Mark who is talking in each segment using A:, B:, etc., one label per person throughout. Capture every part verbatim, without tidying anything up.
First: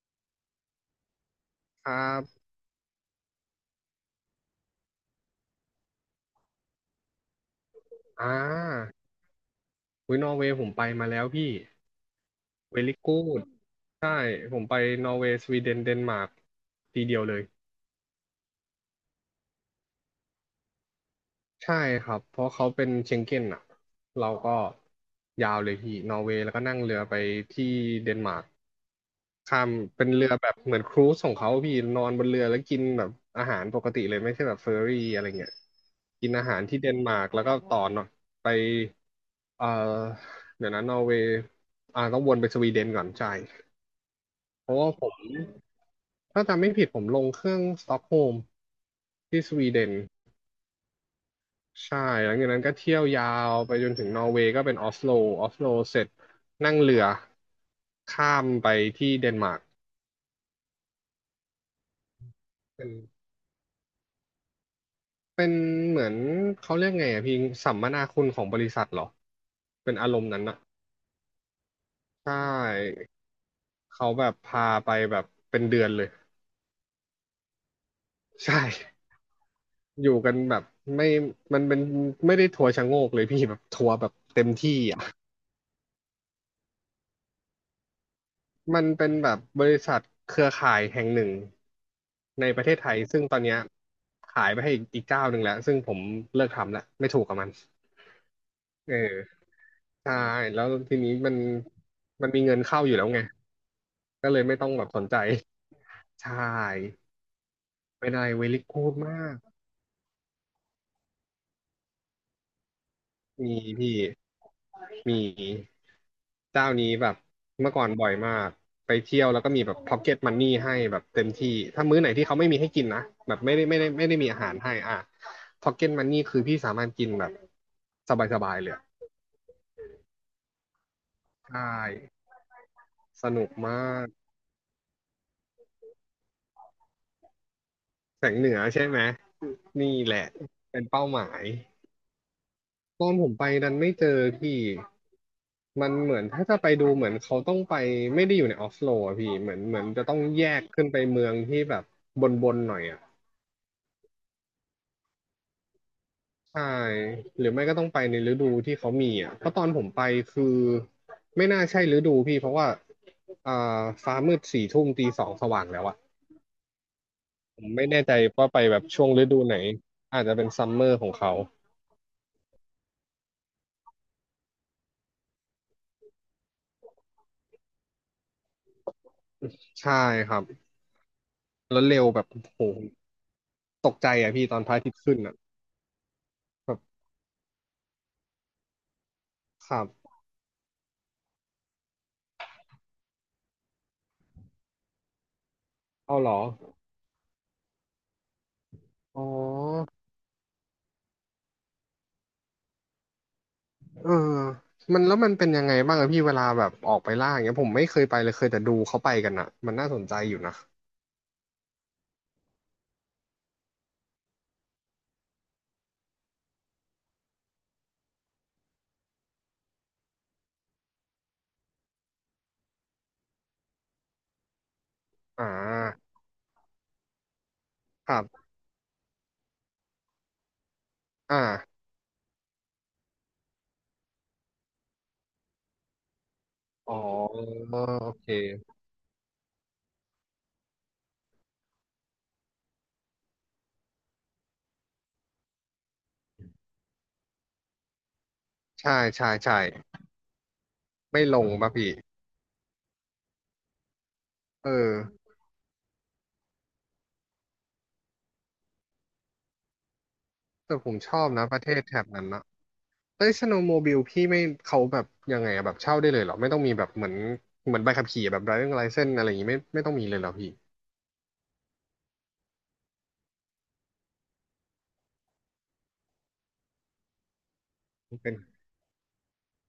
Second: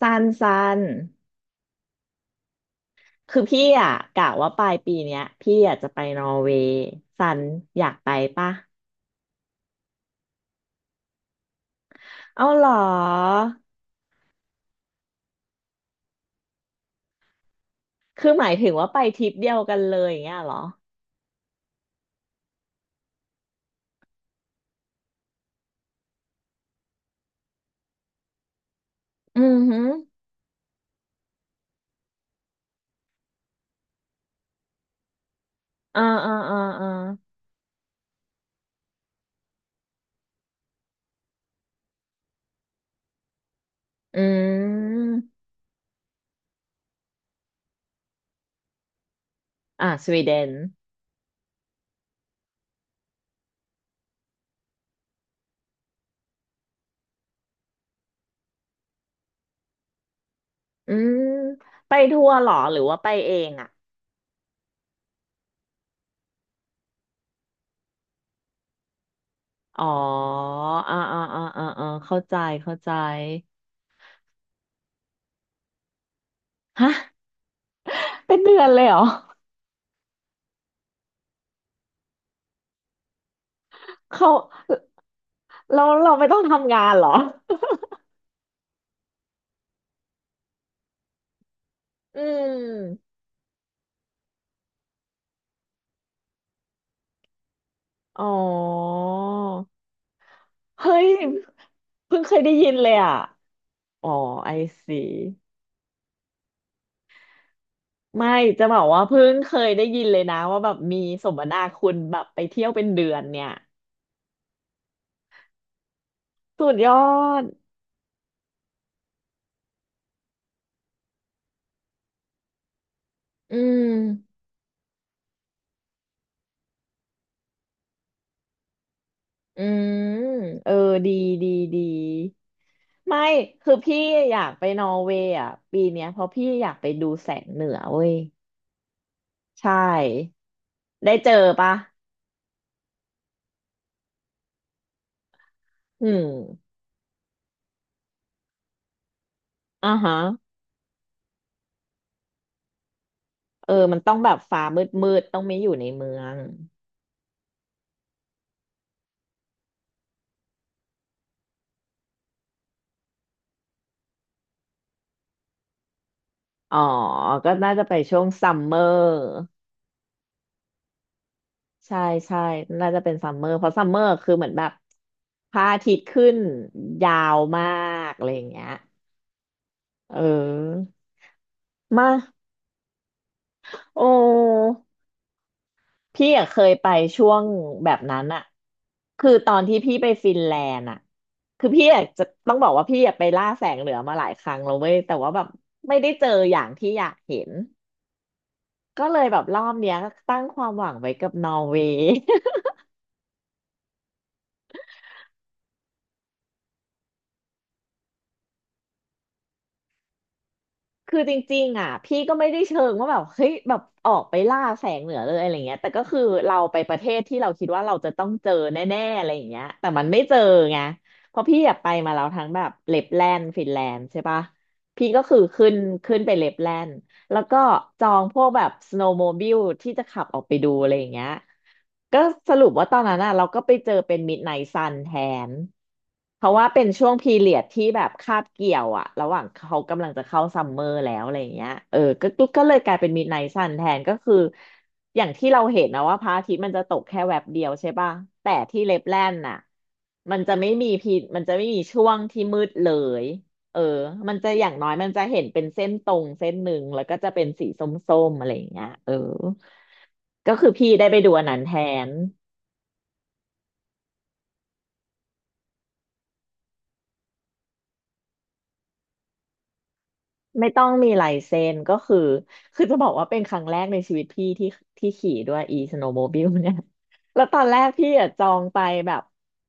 A: สั้นสั้น
B: ครับ
A: คือพี่อ่ะกะว่าปลายปีเนี้ยพี่อยากจะไปนอร์เวย์สันอยากไป
B: อ่
A: ปะ
B: าอุ้ยนอร์เวย์ผมไปมาแล้วพี่
A: เอาเหรอ
B: เวลิกูดใช่ผมไปนอร์เวย์สวีเดนเดนมาร์กทีเดียวเลย
A: คือหมายถึงว่าไปทริปเดียวกันเลยอย่างเงี้ยเหรอ
B: ใช่ครับเพราะเขาเป็นเชงเก้นอ่ะเราก็ยาวเลยพี่นอร์เวย์แล้วก็นั่งเรือไปที่เดนมาร์ก
A: อือ
B: ข้าม
A: หือ
B: เป็นเรือแบบเหมือนครูซของเขาพี่นอนบนเรือแล้วกินแบบอาหารปกติเลยไม่ใช่แบบเฟอร์รี่อะไรเงี้ย
A: อ่า
B: กิน
A: อ่า
B: อาหา
A: อ่า
B: รที่เด
A: อ่า
B: นมาร์กแล้วก็ต่อเนาะไปเอ่อเดี๋ยวนะนอร์เวย์อ่าต้องวนไปสวีเดนก่อนใช่
A: อื
B: เพราะว่าผ
A: ม
B: มถ้าจำไม่ผิดผมลงเครื่องสต็อกโฮล์มที่สวีเด
A: อ่า
B: น
A: สวีเดน
B: ใช่หลังจากนั้นก็เที่ยวยาวไปจนถึงนอร์เวย์ก็เป็นออสโลออสโลเสร็จนั่งเรือข้ามไปที่เดนมาร์ก
A: อืมไปทัวร์เหรอหรือ
B: เป็น
A: ว่าไปเองอ่ะ
B: เป็นเหมือนเขาเรียกไงอะพี่สัมมนาคุณของบริษัทเหรอ
A: อ๋อ
B: เป็นอารมณ์นั้นอะ
A: อ่าอ่าอ่าอ่าอ่าเข้า
B: ใช
A: ใจเข้าใจ
B: ่เขาแบบพาไปแบบเป็นเดือนเลย
A: ฮะเป็นเดื
B: ใช่
A: อนเลยเหรอ
B: อยู่กันแบบไม่มันเป็นไม่ได้ทัวร์ชะโงกเลยพี่แบบทัวร์แบบ
A: เขา
B: เต็มที่อะ
A: เราเราไม่ต้องทำงานเหรอ
B: มันเป็นแบบบริษัทเครือข่ายแห่งหนึ่ง
A: อื
B: ในประเทศไทย
A: ม
B: ซึ่งตอนเนี้ยขายไปให้อีกอีกเจ้าหนึ่งแล้วซึ่งผมเลิกทำแล้วไม่ถูกกับมัน
A: อ๋อ
B: เออใช่แล้ว
A: เฮ้
B: ที
A: ย
B: นี้มัน
A: เพิ่ง
B: มัน
A: เค
B: มี
A: ยได้
B: เงิน
A: ยิน
B: เข้า
A: เล
B: อ
A: ย
B: ยู่แล้ว
A: อ่ะ
B: ไง
A: อ๋อ
B: ก็เลย
A: ไอ
B: ไม่ต้องแบบ
A: ซี
B: สนใจใช่เป็นอะไร
A: ไม่
B: เวลิ
A: จะบอ
B: กู
A: ก
B: ด
A: ว่าเพิ่
B: มา
A: ง
B: ก
A: เคยได้ยินเลยนะว่าแบบมีสมนาคุณแบบไปเที่ยวเป็นเดือนเนี่ย
B: มีพี่ มี
A: สุ
B: เจ้า
A: ด
B: นี้
A: ยอ
B: แบบ
A: ด
B: เมื่อก่อนบ่อยมากไปเที่ยวแล้วก็มีแบบพ็อกเก็ตมันนี่ให้แบบเต็มที่ถ้ามื้อไหนที่เขาไม่มีให้กินนะแบบไม่
A: อื
B: ได้ไม่ได้ไม่ได้มี
A: ม
B: อาหารให้อ่ะพ็อกเก็ตมันนี่คือพี่สามารถกินแบบสบายๆเลยอะ
A: อืมเออดีดี
B: ใช่
A: ดี
B: ส
A: ไม่
B: นุก
A: คือ
B: มา
A: พี่
B: ก
A: อยากไปนอร์เวย์อ่ะปีเนี้ยเพราะพี่อยากไปดูแสงเหนือเว้ย
B: แสงเหนือใช่ไหม
A: ใช
B: นี่แหละ
A: ่
B: เป็นเป้า
A: ได้
B: ห
A: เจ
B: มา
A: อ
B: ย
A: ปะ
B: ตอนผมไปนั้นไม่เจอพี่มัน
A: อื
B: เหมือน
A: ม
B: ถ้าจะไปดูเหมือนเขาต้องไปไม่ได้อยู่ในออฟโลอะพี่เหมือนเหมือน
A: อ่า
B: จะต้อ
A: ฮะ
B: งแยกขึ้นไปเมืองที่แบบบนบนหน่อยอะ
A: เออมันต้องแบบฟ้ามืดมืดต้องไม่อยู่ในเมือง
B: ใช่หรือไม่ก็ต้องไปในฤดูที่เขามีอ่ะเพราะตอนผมไปคือไม่น่าใช่ฤดูพี่เพราะว่าอ่าฟ้ามืดสี่ทุ่มตีสองสว่างแล้วอ่ะ
A: อ๋อก็
B: ผม
A: น่าจะ
B: ไม่
A: ไป
B: แน่ใจ
A: ช่วง
B: ว่า
A: ซั
B: ไป
A: มเม
B: แบ
A: อ
B: บช่วง
A: ร์
B: ฤดูไหนอาจจะเป็นซัมเมอร์ของเขา
A: ใช่ใช่น่าจะเป็นซัมเมอร์เพราะซัมเมอร์คือเหมือนแบบพระอาทิตย์ขึ้นยาวมากอะไรอย่างเงี้ย
B: ใช่
A: เ
B: ครับ
A: ออ
B: แล้วเร็ว
A: มา
B: แบบโอ้โหตก
A: โอ
B: ใจอ่ะพี่ตอนพ
A: ้
B: ระอาทิตย์ขึ้นอ่ะ
A: พี่อะเคย
B: แบบ
A: ไปช่วงแบบนั้นอะคือตอน
B: ค
A: ที่
B: รั
A: พี่ไป
B: บ
A: ฟินแลนด์อะคือพี่อะจะต้องบอกว่าพี่อะไปล่าแสงเหนือมาหลายครั้งแล้วเว้ยแต่ว่าแบบไม่ได้
B: เอา
A: เจ
B: เห
A: อ
B: รอ
A: อย่างที่อยากเห็นก็เล
B: อ๋อ
A: ยแบบรอบเนี้ยตั้งความหวังไว้กับนอร์เวย์
B: เออมันแล้วมันเป็นยังไงบ้างอะพี่เวลาแบบออกไปล่าอย่างเงี้ยผมไม่เคยไปเลยเคยแต่ดูเขาไปกันอะมันน่าสนใจอยู่นะ
A: คือจริงๆอ่ะพี่ก็ไม่ได้เชิงว่าแบบเฮ้ยแบบออกไปล่าแสงเหนือเลยอะไรเงี้ยแต่ก็คือเราไปประเทศที่เราคิดว่าเราจะต้องเจอแน่ๆอะไรอย่างเงี้ยแต่มันไม่เจอไงเพราะพี่อยากไปมาแล้วทั้งแบบเลปแลนด์ฟินแลนด์ใช่ปะพี่ก็คือ
B: อ่
A: ขึ้น
B: า
A: ขึ้นไปเลปแลนด์ แล้วก็จอ
B: ครั
A: งพว
B: บ
A: กแบบสโนว์โมบิลที่จะขับออกไปดูอะไรอย่างเงี้ย
B: อ่า
A: ก็สรุปว่าตอนนั้นน่ะเราก็ไปเจอเป็นมิดไนท์ซันแทนเพราะว่าเป็น
B: อ๋อ
A: ช่วงพีเรียด
B: โอ
A: ที่แบบ
B: เค
A: คาบเกี่ยวอะระหว่างเขากำลังจะเข้าซัมเมอร์แล้วอะไรอย่างเงี้ยเออก็ก็ก็เลยกลายเป็นมิดไนท์ซันแทนก็คืออย่างที่เราเห็นนะว่าพระอาทิตย์มันจะตกแค่แวบเดียวใช่ป่ะแต่ที่
B: ใช่
A: เลปแล
B: ใช่
A: นด์น่ะ
B: ใช่
A: มันจะไม่มีพี
B: ไม่ล
A: มัน
B: ง
A: จะไม่
B: ป่ะ
A: มี
B: พี่
A: ช่วงที่มืดเลย เออมันจะอ
B: เอ
A: ย่า
B: อ
A: งน้อยมันจะเห็นเป็นเส้นตรงเส้นหนึ่งแล้วก็จะเป็นสีส้มๆอะไรอย่างเงี้ยเออก็คือ
B: แต่ผ
A: พี่
B: ม
A: ได้
B: ช
A: ไป
B: อบ
A: ดูอั
B: นะ
A: น
B: ป
A: นั้น
B: ระเท
A: แท
B: ศแถบ
A: น
B: นั้นนะเอ้ยสโนว์โมบิลพี่ไม่เขาแบบยังไงอะแบบเช่าได้เลยเหรอ ไม่ต้องมีแบบเหมือนเหมือนใบขับขี่แบบไดร v i ิ g งไลเซนอะไรอย่างงี้ไม่ไม่ต้องมีเลยเหรอพี่
A: ไม่ต้องมีลายเซ็นก็คือคือจะบอกว่าเป็นครั้งแรกในชีวิตพี่ที่ที่ขี่ด้วย e snowmobile เนี่ย แล้วตอนแรกพี่อะ
B: เป็น
A: จองไปแบบ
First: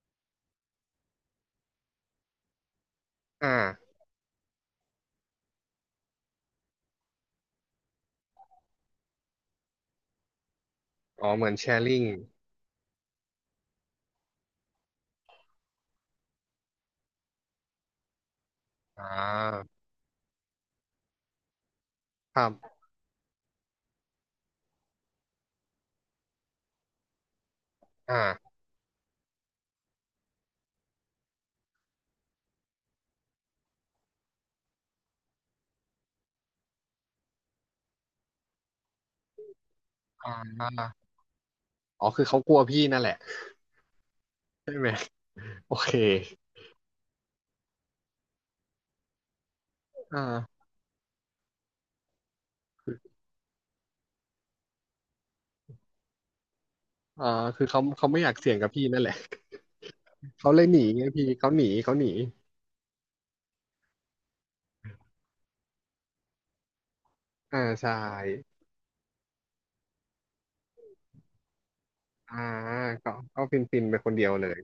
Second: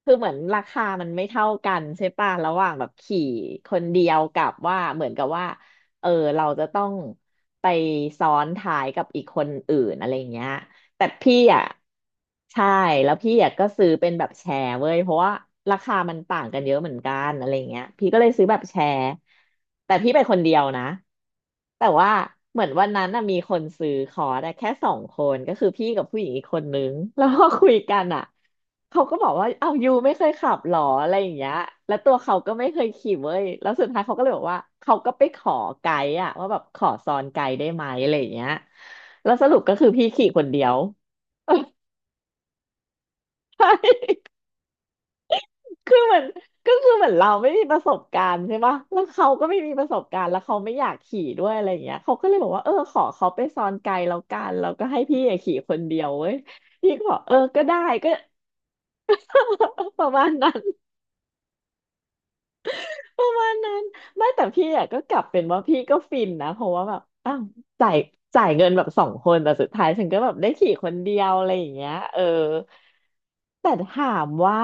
A: คือเหมือนราคามันไม่เท่ากันใช่ป่ะระหว่างแบบขี่
B: อ่า
A: คนเดียวกับว่าเหมือนกับว่าเออเราจะต้องไปซ้อนท้ายกับอีกคนอื่นอะไรอย่างเงี้ย แต่
B: อ๋อ
A: พี่
B: เหมือน
A: อ่ะ
B: แชร์ลิง
A: ใช่แล้วพี่อ่ะก็ซื้อเป็นแบบแชร์เว้ยเพราะว่าราคามันต่างกันเยอะเหมือนกันอะไรเงี้ยพี่ก็เลยซื้อแบบแช
B: อ่
A: ร์
B: า
A: แต่พี่ไปคนเดียวนะแต่ว่า
B: ครั
A: เหมือน
B: บ
A: วันนั้นน่ะมีคนซื้อคอร์สอะแค่สองคนก็คือพี่กับผู้หญิงอีกคนนึงแล้วพอคุยกัน
B: อ่า
A: อ่ะ เขาก็บอกว่าเอ้ายูไม่เคยขับหรออะไรอย่างเงี้ยแล้วตัวเขาก็ไม่เคยขี่เว้ยแล้วสุดท้ายเขาก็เลยบอกว่าเขาก็ไปขอไกด์อะว่าแบบขอซ้อนไกด์ได้ไหมอะไรอย่างเงี้ยแล้วสรุปก็คือพี่ขี่
B: อ่
A: คนเดียว
B: าอ๋อ คือเขากลัวพี่นั่นแหละ
A: ใช่
B: ใช่ไหม โอ เค
A: คือเหมือนก็คือเหมือนเราไม่มีประสบการณ์ใช่ปะแล้วเขาก็ไม่มีประสบการณ์แล้วเขา
B: อ่า
A: ไม่อยากขี่ด้วยอะไรอย่างเงี้ยเขาก็เลยบอกว่าเออขอเขาไปซ้อนไกด์แล้วกันแล้วก็ให้พี่อะขี่คนเดียวเว้ยพี่ก็บอก
B: อ่า
A: เออก็
B: คือ
A: ได้
B: เขาเขา
A: ก็
B: ไม่อยากเสี่ยงกับพี่นั่นแหละ
A: ประมาณ
B: เขา
A: นั้
B: เล
A: น
B: ยหนีไงพี่เขาหนีเขาหนี
A: ประมาณนั้นไม่แต่พี่อะก็กลับเป็นว่าพี่ก็ฟินนะเพราะว่าแบบอ้าว
B: อ่า
A: จ่า
B: ใช่
A: ยจ่ายเงินแบบสองคนแต่สุดท้ายฉันก็แบบได้ขี่คนเดียวอะไรอย่างเงี้ยเออ
B: อ่าก็ก็ฟิน
A: แต่
B: ฟินไป
A: ถา
B: คนเดี
A: ม
B: ยวเล
A: ว่า
B: ย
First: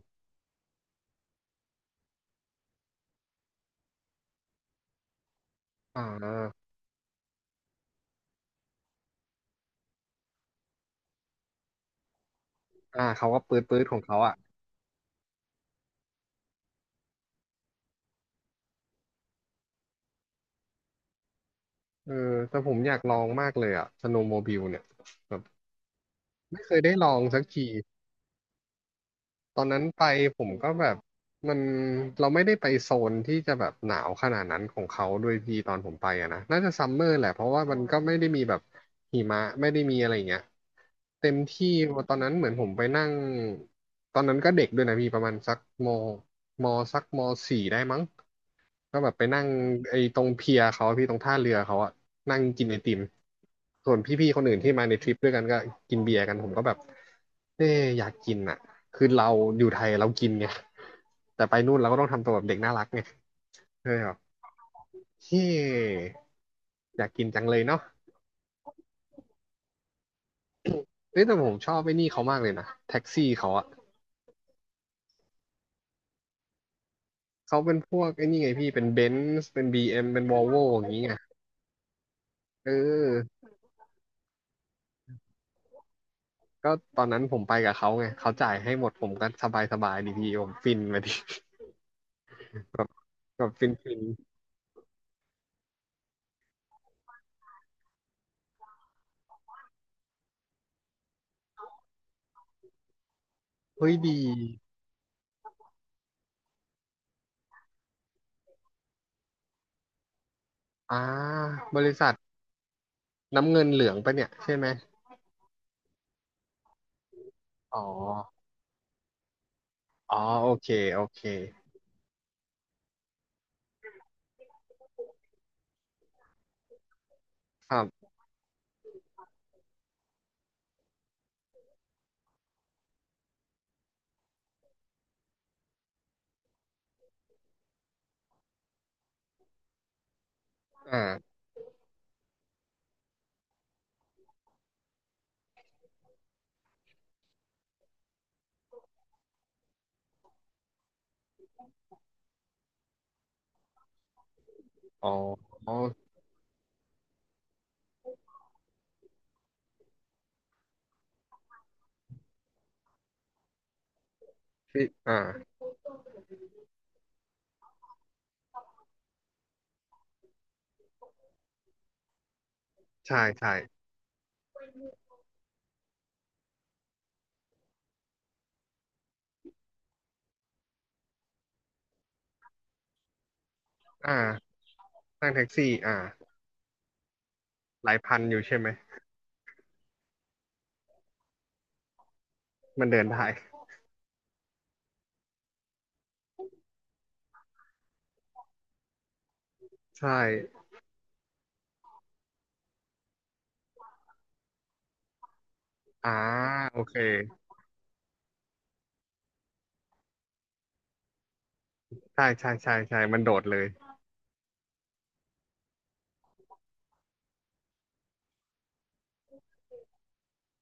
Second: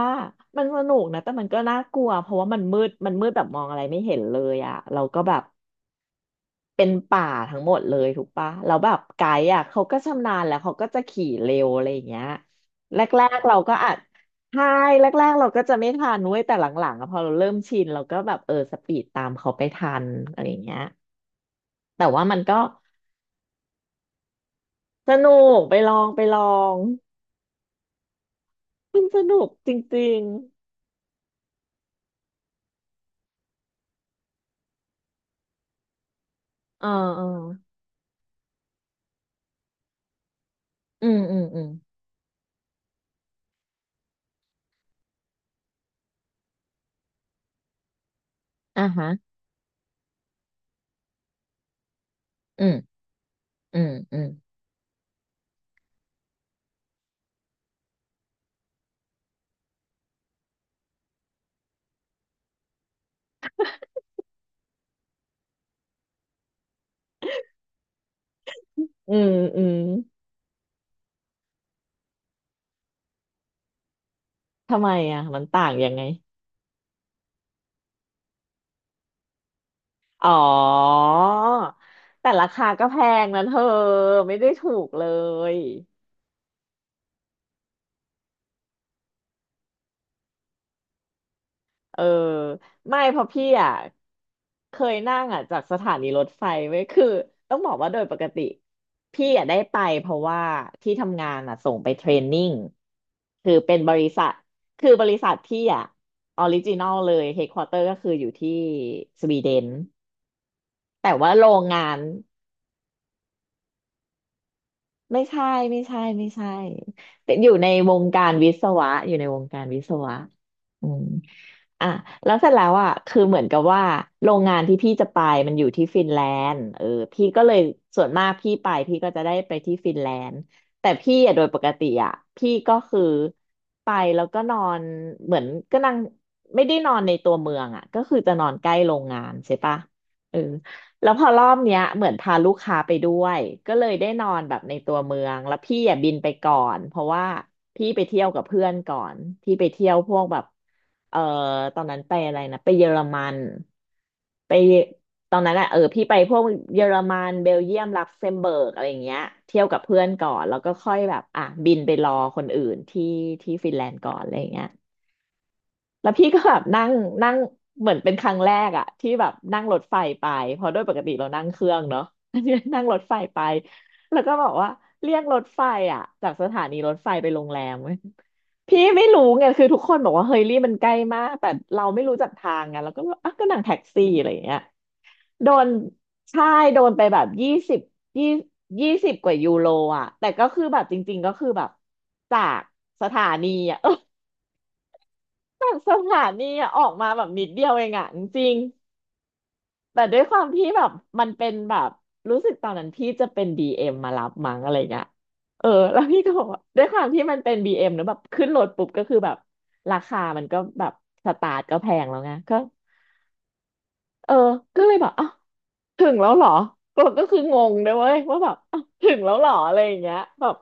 A: มันสนุกนะแต่มันก็น่ากลัวเพราะว่ามันมืดมันมืดแบบมองอะไรไม่เห็นเลยอะเราก็แบบ
B: อ่า
A: เป็นป่าทั้งหมดเลยถูกปะแล้วแบบไกด์อ่ะเขาก็ชำนาญแล้วเขาก็จะขี่เร็วอะไรอย่างเงี้ยแร
B: อ่าเขาก็
A: กๆเรา
B: ปื๊ด
A: ก็
B: ปื๊ด
A: อา
B: ข
A: จ
B: องเขาอ่ะ
A: ใช่แรกๆเราก็จะไม่ทันเว้ยแต่หลังๆอะพอเราเริ่มชินเราก็แบบเออสปีดตามเขาไปทันอะไรอย่างเงี้ยแต่
B: เออ
A: ว่ามันก็
B: แต่ผมอยากลองมากเลยอ่ะสโนว์โมบิลเนี่ย
A: ส
B: แบ
A: นุ
B: บ
A: กไปลองไปลอ
B: ไม่เค
A: ง
B: ยได้ลองสักที
A: มันสนุก
B: ตอน
A: จ
B: นั้นไป
A: ริง
B: ผมก็แบบมันเราไม่ได้ไปโซนที่จะแบบหนาวขนาดนั้นของเขาด้วยพี่ตอนผมไปอ่ะนะน่าจะ
A: ๆเอ
B: ซั
A: อ
B: มเมอร์
A: เออ
B: แหละเพราะว่ามันก็ไม่ได้มีแบบหิมะไม่ได้มีอะไรอย่างเงี้ย
A: อืม
B: เต็
A: อื
B: ม
A: มอื
B: ที่
A: ม
B: ตอนนั้นเหมือนผมไปนั่งตอนนั้นก็เด็กด้วยนะพี่ประมาณสักมมสักมสี่ได้มั้ง
A: อ่ะ
B: ก็
A: ฮะ
B: แบบไปนั่งไอ้ตรงเพียเขาอะพี่ตรงท่าเรือเขาอะนั่งกิ
A: อื
B: น
A: ม
B: ไอติม
A: อืม
B: ส่วน
A: อืม
B: พี่ๆคนอื่นที่มาในทริปด้วยกันก็กินเบียร์กันผมก็แบบเอ๊ะอยากกินอ่ะคือเราอยู่ไทยเรากินไงแต่ไปนู่นเราก็ต้องทำตัวแบบเด็กน่ารักไงเออแบบเฮ้อยากกินจังเลยเนาะ
A: อืมอืม
B: เอ้ยแต่ผมชอบไอ้นี่เขามากเลยนะแท็กซี่เขาอะ
A: ทำไมอ่ะมันต่างยังไง
B: เขาเป็นพวกไอ้นี่ไงพี่เป็นเบนซ์เป็นบี เอ็มเป็น
A: อ๋อ
B: วอลโวอย่างงี้ไง
A: แต่ราคา
B: เอ
A: ก็แพงนะ
B: อ
A: เธอไม่ได้ถูกเลย
B: ก็ตอนนั้นผมไปกับเขาไงเขาจ่ายให้หมดผมก็สบายสบายดีพี่ผมฟินไปดิ
A: เออ
B: แบบ
A: ไม่เพราะ
B: แบ
A: พี่
B: บฟิ
A: อ่ะ
B: นฟิน
A: เคยนั่งอ่ะจากสถานีรถไฟไว้ยคือต้องบอกว่าโดยปกติพี่อ่ะได้ไปเพราะว่าที่ทำงานอ่ะส่งไปเทรนนิ่งคือเป็น
B: เฮ้
A: บ
B: ย
A: ริ
B: ดี
A: ษัทคือบริษัทพี่อ่ะออริจินอลเลยเฮดควอเตอร์ก็คืออยู่ที่สวีเดน
B: อ่า
A: แต่ว่าโรง
B: บ
A: งา
B: ริ
A: น
B: ษัทน้ำเงินเหลืองปะเนี่ยใช่ไหม
A: ไม่ใช่ไม่ใช่ไม่ใช่แต่อยู่ใน
B: อ๋อ
A: วงการวิศวะอยู่ในวงการวิศวะ
B: อ๋อโอเค
A: อื
B: โอ
A: ม
B: เค
A: อ่ะแล้วเสร็จแล้วอ่ะคือเหมือนกับว่าโรงงานที่พี่จะไปมันอยู่ที่ฟินแลนด์เออพี่ก็เลย
B: ครั
A: ส่วน
B: บ
A: มากพี่ไปพี่ก็จะได้ไปที่ฟินแลนด์แต่พี่อ่ะโดยปกติอ่ะพี่ก็คือไปแล้วก็นอนเหมือนก็นั่งไม่ได้นอนในตัวเมืองอ่ะก็คือจะนอนใกล้โรงงานใช่ปะเออ แล้วพอ
B: อ่า
A: รอบเนี้ยเหมือนพาลูกค้าไปด้วยก็เลยได้นอนแบบในตัวเมืองแล้วพี่อ่ะบินไปก่อนเพราะว่าพี่ไปเที่ยวกับเพื่อนก่อนพี่ไปเที่ยวพวกแบบเออตอนนั้นไปอะไรนะไปเยอรมันไป
B: อ๋อ
A: ตอนนั้นอะเออพี่ไปพวกเยอรมันเบลเยียมลักเซมเบิร์กอะไรอย่างเงี้ยเที่ยวกับเพื่อนก่อนแล้วก็ค่อยแบบอ่ะบินไปรอคนอื่นที่ที่ฟินแลนด์ก่อนอะไรอย่างเงี้ย
B: พี่อ่า
A: แล้วพี่ก็แบบนั่งนั่งเหมือนเป็นครั้งแรกอะที่แบบนั่งรถไฟไปเพราะโดวยปกติเรานั่งเครื่องเนาะ อันนี้นั่งรถไฟ
B: ใช่
A: ไป
B: ใช่
A: แล้วก็บอกว่าเรียกรถไฟอะจากสถานีรถไฟไปโรงแรมเว้ยพี่ไม่รู้ไงคือทุกคนบอกว่าเฮยรี่มันใกล้มากแต่เราไม่รู้จักทางไงเราก็แบบอ่ะก็นั่งแท็กซี่
B: อ่า
A: อะไรอย่างเงี้ย
B: นั่งแท็
A: โด
B: ก
A: น
B: ซี่อ่า
A: ใช่โดนไปแบบยี่สิบ
B: หลายพัน
A: ยี่
B: อยู่ใช่ไหม
A: ยี่สิบกว่ายูโรอ่ะแต่ก็คือแบบจริงๆก็คือแบบจาก
B: มันเดิ
A: ส
B: น
A: ถา
B: ได้
A: นีอ่ะ แบบสถานีอะออกมาแบบนิดเดียวเองอะจริงๆแต่
B: ใช่
A: ด้วยความที่แบบมันเป็นแบบรู้สึกตอนนั้นพี่จะเป็นดี เอ็มมารับมั้งอะไรเงี้ยเออแล้ว
B: อ่า
A: พี่ก็บอกว่า
B: โอ
A: ด้วย
B: เค
A: ความที่มันเป็นบี เอ็มเนอะแบบขึ้นรถปุ๊บก็คือแบบราคามันก็แบบสตาร์ทก็แพงแล้ว
B: ใช่
A: ไง
B: ใช่
A: ก็
B: ใช่ใช่มันโดดเลย
A: เออก็เลยแบบอ้าวถึงแล้วเหรอก็ก็คืองงเลยเว้ยว่าแบบอ้าวถึงแล้วเหรออะไรอย่างเงี้ยแบบ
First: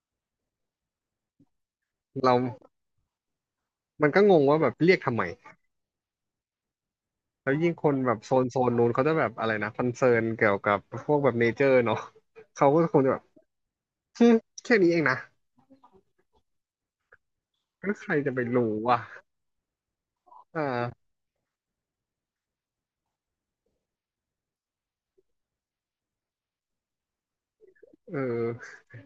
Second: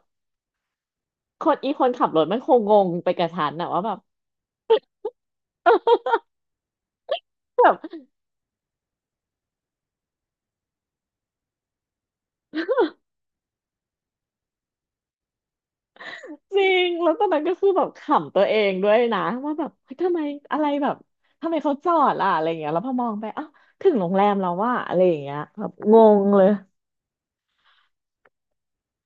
A: คนอีคนขับรถ
B: เรา
A: มันคงงงไปกับฉันอะว่าแบบ
B: มันก็งงว่าแบบเรียกทำไม แล้วยิ่งคน แบบโซนโซนนู้นเขาจะแบบอะไรนะคอนเซิร์นเกี่ยวกับพวกแบบเนเจอร์เนาะเขาก็คงจะแบบฮึแค่นี้เองนะ
A: จริง แล้วตอนนั้นก็คือแบบ
B: แล้ว
A: ข
B: ใครจะ
A: ำ
B: ไป
A: ตัวเอง
B: รู้
A: ด้วย
B: อ่ะ
A: นะว่าแบบเฮ้ยทำไมอะ
B: อ่
A: ไรแบบ
B: า
A: ทำไมเขาจอดล่ะอะไรอย่างเงี้ยแล้วพอมองไปอ้าวถึงโรงแรมแล้วว่าอะไรอย่างเงี้ยแบบงงเลย
B: เออ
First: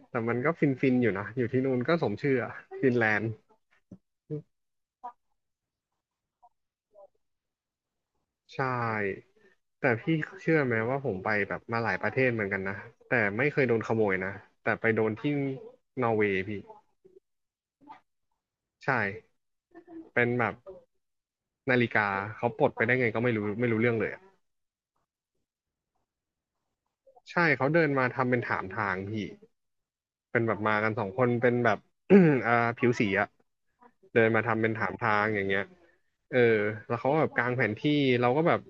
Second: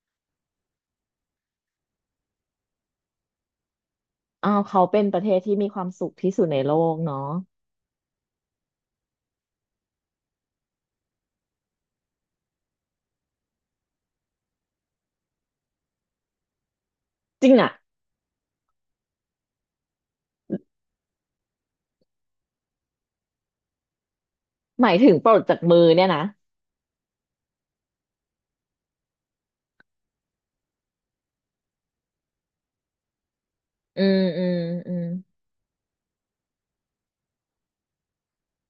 B: แต่มันก็ฟินฟินอยู่นะอยู่ที่นู่นก็สมชื่ออะฟินแลนด์
A: อ้าวเขาเป็นประเทศที่มีความสุขที่สุดในโลกเนาะ
B: ใช่แต่พี่เชื่อไหมว่าผมไปแบบมาหลายประเทศเหมือนกันนะแต่ไม่เคยโดนขโมยนะแต่ไปโดนที่นอร์เวย์พี่
A: จริงอ่ะ
B: ใช่เป็นแบบนาฬิกาเขาปลดไปได้ไงก็ไม่รู้ไม่รู้เรื่องเลยอะ
A: หมายถึงปลดจากมือเนี่ยนะ
B: ใช่เขาเดินมาทำเป็นถามทางพี่ เป็นแบบมากันสองคนเป็นแบบ อ่าผิวสีอะ
A: อืม
B: เดิน
A: อื
B: มา
A: ม
B: ทำเป็นถา
A: อื
B: ม
A: ม
B: ทางอย่างเงี้ยเออแล้วเขาก็แบบกางแผนที่เราก็แบบ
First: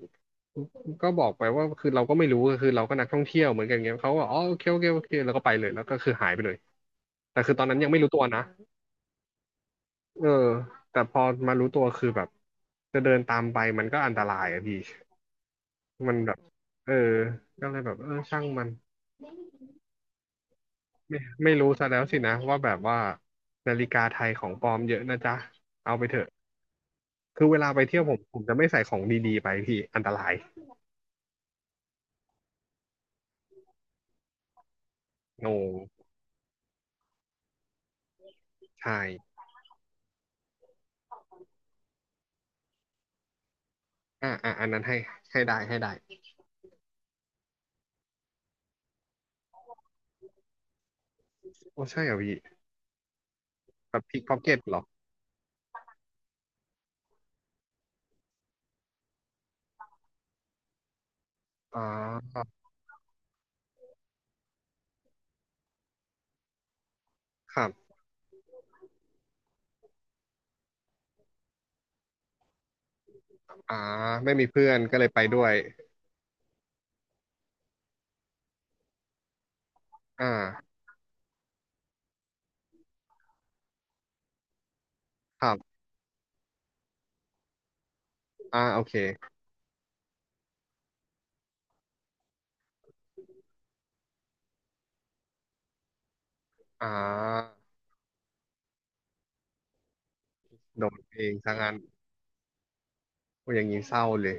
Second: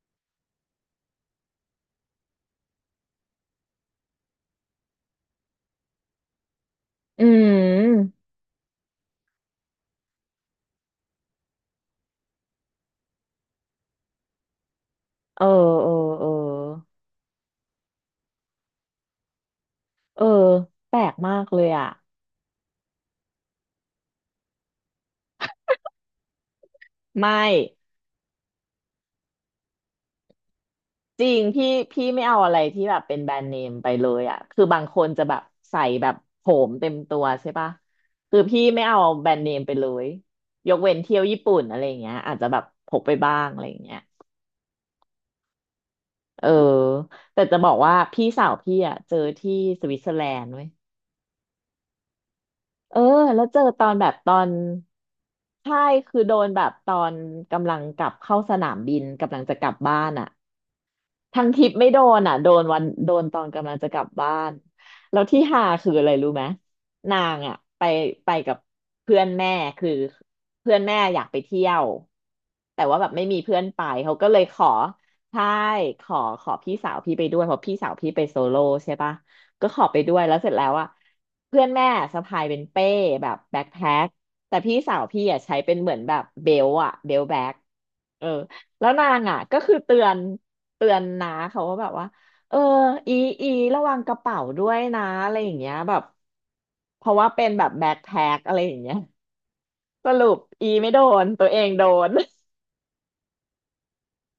B: ก็บอกไปว่าคือเราก็ไม่รู้คือเราก็นักท่องเที่ยวเหมือนกันเงี้ยเขาก็อ๋อโอเคโอเคโอเคแล้วก็ไปเลยแล้วก็คือหายไปเลย
A: อื
B: แต่คือตอนนั้นยังไม่รู้
A: ม
B: ตัวนะเออแต่พอมารู้ตัวคือแบบจะเดินตามไปมันก็อันตรายอะพี่
A: เออเออ
B: มัน
A: เออ
B: แบบเออก็เลยแบบเออช่างมัน
A: เออแปลก
B: ไม่
A: มาก
B: ไม่
A: เล
B: รู้
A: ย
B: ซะ
A: อ่ะ
B: แล้วสินะว่าแบบว่านาฬิกาไทยของปลอมเยอะนะจ๊ะเอาไปเถอะ
A: ไม่
B: คือเวลาไปเที่ยวผมผมจะไม่ใส่ของดีๆไปพี่อันตราย
A: จริงพี่พี่ไม่เอาอะไรที่แบบเป็นแบรนด์เนมไปเลยอ่ะคือบางคนจะแบบ
B: งง
A: ใส่แบบโผมเต็มตัวใช่ปะคือพี่ไม่เอา
B: ใช่
A: แบรนด์เนมไปเลยยกเว้นเที่ยวญี่ปุ่นอะไรอย่างเงี้ยอาจจะแบบพกไปบ้างอะไรอย่างเงี้ย
B: อ่าอ่าอันนั้นให้ให้ได้ให้ได้
A: เออแต่จะบอกว่าพี่สาวพี่อ่ะเจอที่สวิตเซอร์แลนด์เว้ย
B: โอ้ใช่เหรอพี่
A: เออแล้วเจอตอ
B: แบ
A: น
B: บ
A: แบบ
B: พิก
A: ต
B: พ็
A: อ
B: อก
A: น
B: เก็ตหรอ
A: ใช่คือโดนแบบตอนกำลังกลับเข้าสนามบินกำลังจะกลับบ้านอ่ะ ทั้งทริป
B: อ่า
A: ไม่โดน
B: ค
A: อ่ะ
B: รั
A: โดนวันโดนตอนกำลังจะกลับบ้านแล้วที่หาคืออะไรรู้ไหมนางอ่ะ
B: บ
A: ไปไปกับเพื่อนแม่คือเพื่อนแม่อยากไปเที่ยวแต่ว่าแบบไม่มีเพื่อน
B: อ่า
A: ไปเขาก็
B: ไม่
A: เลย
B: มี
A: ข
B: เพื่
A: อ
B: อนก็เลยไปด้
A: ใช่
B: วย
A: ขอขอพี่สาวพี่ไปด้วยเพราะพี่สาวพี่ไปโซโล่ใช่ปะก็ขอไปด้วย
B: อ่
A: แล้วเสร็จแล้ว
B: า
A: อ่ะเพื่อนแม่สะพายเป็นเป้แบบแบ็คแพ็คแต่พี่สาวพี่อ่ะ
B: ครั
A: ใช้เป็
B: บ
A: นเหมือนแบบเบลต์อ่ะเบลต์แบ็คเออ
B: อ่าโอ
A: แล้ว
B: เค
A: นางอ่ะก็คือเตือนเตือนนาเขาว่าแบบว่าเอออีอีระวังกระเป๋าด้วยนะอะไรอย่างเงี้ยแบบ
B: อ่
A: เพราะว่าเป็น
B: า
A: แบบแบ็คแพ็คอะไรอย่างเงี้ยสรุปอี
B: โด
A: ไม่
B: น
A: โด
B: เอ
A: น
B: ง
A: ตัว
B: ซะ
A: เอง
B: งั้น
A: โดน
B: โอ้อย่างนี้เศร้าเลย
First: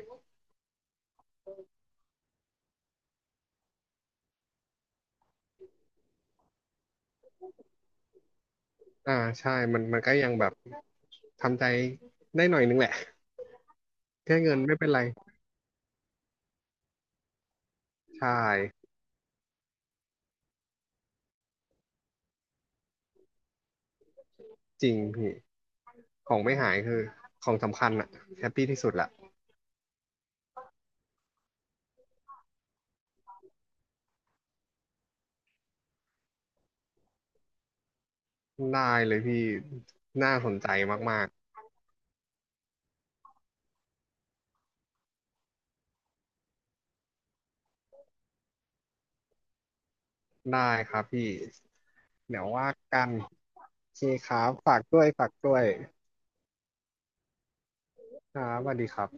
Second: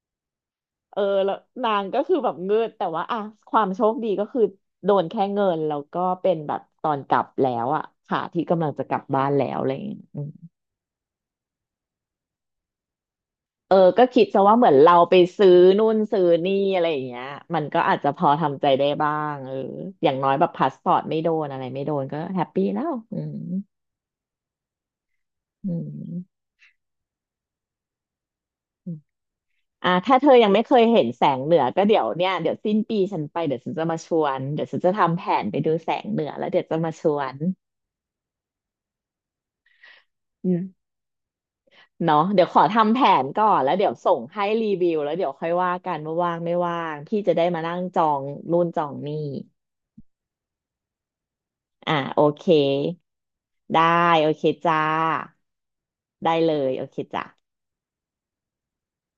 A: เออแล้วนางก็คือแบบเงืดแต่ว่าอ่ะความโชคดีก็คือโดนแค่เงินแล้วก็เป็นแบบตอนกลับแล้วอ่ะขาที่กำลังจะกลับ
B: อ่า
A: บ้านแล้
B: ใช่
A: วอะไรอ
B: มัน
A: ย่างเงี้
B: มันก็ยังแบ
A: ย
B: บทำใจได้หน่อยนึงแหละ
A: เออ ก็คิด
B: แค่
A: ซะ
B: เงิ
A: ว่า
B: น
A: เหมือ
B: ไม่
A: น
B: เป็น
A: เรา
B: ไร
A: ไปซื้อนู่นซื้อนี่อะไรอย่างเงี้ยมันก็อาจจะพอ
B: ใช่
A: ทำใจได้บ้างเอออย่างน้อยแบบพาสปอร์ตไม่โดนอะไรไม่โดนก็แฮปปี้แล้วอืม
B: จริงพี่
A: อื
B: ขอ
A: ม
B: งไม่หายคือของสำคัญอะแฮปปี้ที่สุ
A: อื
B: ด
A: ม
B: ละ
A: อ่าถ้าเธอยังไม่เคยเห็นแสงเหนือก็เดี๋ยวเนี่ยเดี๋ยวสิ้นปีฉันไปเดี๋ยวฉันจะมาชวนเดี๋ยวฉันจะทำแผนไปดูแสงเหนือแล้วเดี๋ยวจะมาชวน
B: ได้เลยพี่น่าส
A: อื
B: น
A: ม
B: ใจมาก
A: เนาะเดี๋ยวขอทำแผนก่อนแล้วเดี๋ยวส่งให้รีวิวแล้วเดี๋ยวค่อยว่ากันว่าว่างไม่ว่างพี่จะได้มานั่งจองนู่นจองนี่
B: ๆได้ครับพี่
A: อ่าโอ
B: เดี๋ย
A: เค
B: วว่ากันโอเค
A: ได้
B: ค
A: โอ
B: รั
A: เค
B: บฝาก
A: จ้า
B: ด้วยฝากด้วย
A: ได้เลยโอเคจ้า
B: ครับสวัสดีครับ